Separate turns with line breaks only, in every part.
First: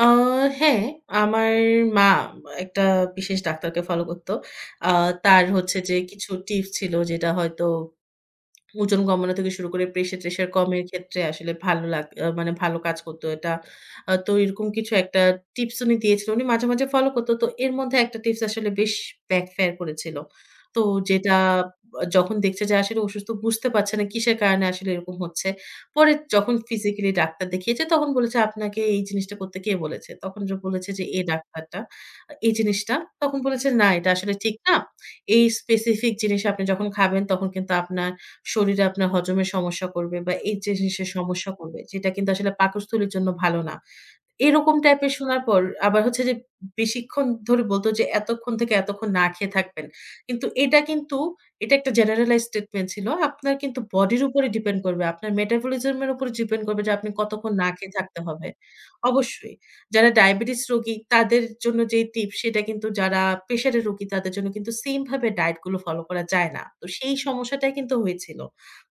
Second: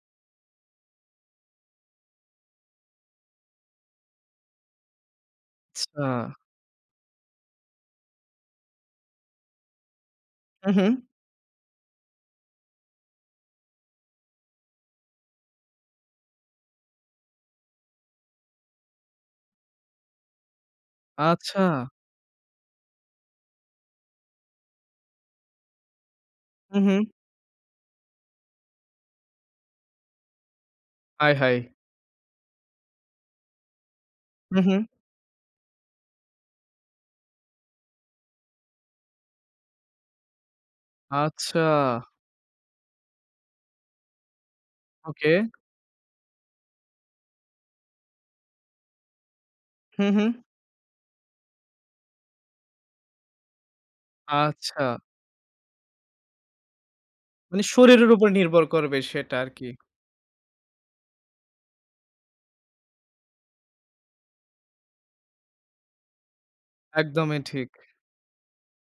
আ হ্যাঁ, আমার মা, একটা বিশেষ ডাক্তারকে ফলো করত। আ তার হচ্ছে যে, কিছু
আচ্ছা।
টিপস ছিল, যেটা হয়তো ওজন কমানো থেকে শুরু করে, প্রেশার-ট্রেশার
হু,
কমের
হুম।
ক্ষেত্রে আসলে ভালো লাগ আ মানে, ভালো কাজ করতো এটা। আ তো এরকম কিছু একটা টিপস উনি দিয়েছিল। উনি মাঝে, মাঝে ফলো করত। তো এর মধ্যে একটা টিপস আসলে, বেশ ব্যাক ফেয়ার করেছিল। তো যেটা
আচ্ছা।
যখন দেখছে যে, আসলে অসুস্থ, বুঝতে পারছে না কিসের কারণে আসলে এরকম হচ্ছে। পরে যখন
হু, হুম।
ফিজিক্যালি ডাক্তার দেখিয়েছে, তখন বলেছে, "আপনাকে এই জিনিসটা করতে কে বলেছে?" তখন জ বলেছে যে, "এই
আয়হায়!
ডাক্তারটা, এই জিনিসটা।" তখন বলেছে, "না, এটা আসলে ঠিক
হু,
না।
হু।
এই স্পেসিফিক জিনিস আপনি যখন খাবেন, তখন কিন্তু আপনার শরীরে আপনার হজমের সমস্যা করবে, বা এই জিনিসের সমস্যা
আচ্ছা।
করবে। যেটা কিন্তু আসলে পাকস্থলীর জন্য ভালো না।" এরকম টাইপের
ওকে।
শোনার পর, আবার হচ্ছে যে, বেশিক্ষণ ধরে বলত যে, "এতক্ষণ থেকে এতক্ষণ না খেয়ে থাকবেন।"
হু, হু।
কিন্তু, এটা কিন্তু এটা একটা জেনারেলাইজড স্টেটমেন্ট ছিল। আপনার কিন্তু বডির উপরে ডিপেন্ড
আচ্ছা।
করবে। আপনার মেটাবলিজম এর উপর ডিপেন্ড করবে যে, আপনি কতক্ষণ
মানে,
না খেয়ে
শরীরের
থাকতে
উপর
হবে।
নির্ভর করবে, সেটা
অবশ্যই।
আরকি।
যারা ডায়াবেটিস রোগী তাদের জন্য যেই টিপস, সেইটা কিন্তু যারা প্রেশারের রোগী, তাদের জন্য কিন্তু সেইম ভাবে ডায়েট গুলো ফলো করা যায় না। তো, সেই
একদমই ঠিক।
সমস্যাটাই কিন্তু হয়েছিল।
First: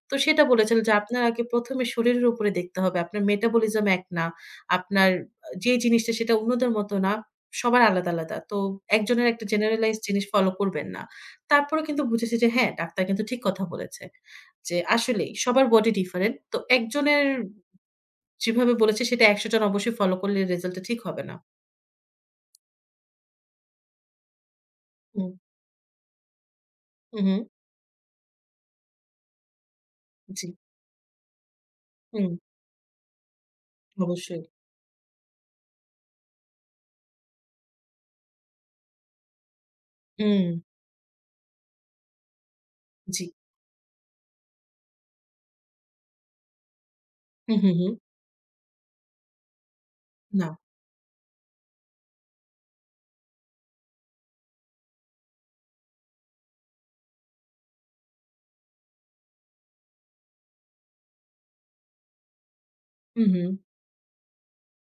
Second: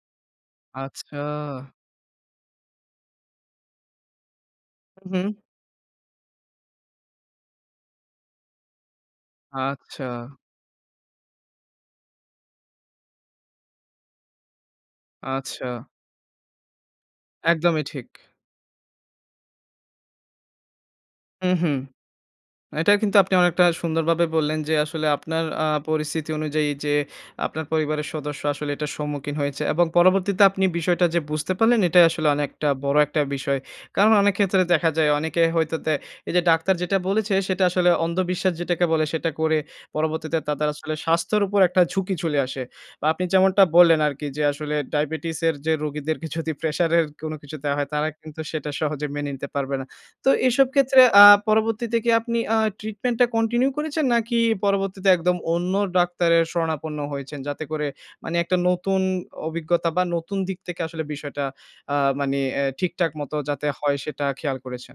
তো সেটা বলেছিল যে,
আচ্ছা।
"আপনার আগে ১ম এ শরীরের উপরে দেখতে হবে। আপনার মেটাবলিজম এক না।
হু,
আপনার
হুম।
আ যেই জিনিসটা সেটা অন্যদের মত না। সবার আলাদা, আলাদা। তো, একজনের একটা জেনারালাইজড
আচ্ছা।
জিনিস ফলো করবেন না।" তারপরেও কিন্তু বুঝেছি যে হ্যাঁ, ডাক্তার কিন্তু ঠিক কথা বলেছে। যে আসলেই, সবার
আচ্ছা।
Body different. তো, একজনের
একদমই ঠিক।
যেভাবে বলেছে, সেটা ১০০ জন অবশ্যই ফলো করলে, রেজাল্টটা ঠিক হবে না।
হু, হু। এটা কিন্তু আপনি অনেকটা সুন্দরভাবে বললেন যে, আসলে
হুম।
আপনার আ পরিস্থিতি অনুযায়ী, যে
হু, হুম।
আপনার পরিবারের সদস্য আসলে এটার সম্মুখীন হয়েছে। এবং পরবর্তীতে
জ্বী।
আপনি বিষয়টা যে বুঝতে পারলেন, এটাই আসলে
হুম।
অনেকটা বড় একটা বিষয়। কারণ, অনেক
অবশ্যই।
ক্ষেত্রে দেখা যায়, অনেকে হয়তো দে এইযে ডাক্তার যেটা বলেছে, সেটা আসলে অন্ধ বিশ্বাস যেটাকে বলে, সেটা করে, পরবর্তীতে
হুম।
তাদের আসলে স্বাস্থ্যের উপর একটা ঝুঁকি চলে আসে। বা আপনি
জ্বী।
যেমনটা বললেন আরকি যে, আসলে ডায়াবেটিস এর যে রোগীদেরকে যদি প্রেশার এর কোনো কিছু
হুম, হুম,
দেওয়া হয়,
হুম।
তারা কিন্তু সেটা সহজে মেনে নিতে পারবে না। তো
না।
এসব ক্ষেত্রে আ পরবর্তীতে কি আপনি আ ট্রিটমেন্টটা কন্টিনিউ করেছেন? নাকি পরবর্তীতে একদম অন্য ডাক্তারের শরণাপন্ন হয়েছেন, যাতে করে, মানে একটা নতুন অভিজ্ঞতা বা নতুন দিক থেকে আসলে বিষয়টা আ মানে এ ঠিকঠাক
হুম,
মতো
হুম।
যাতে হয়, সেটা খেয়াল করেছেন?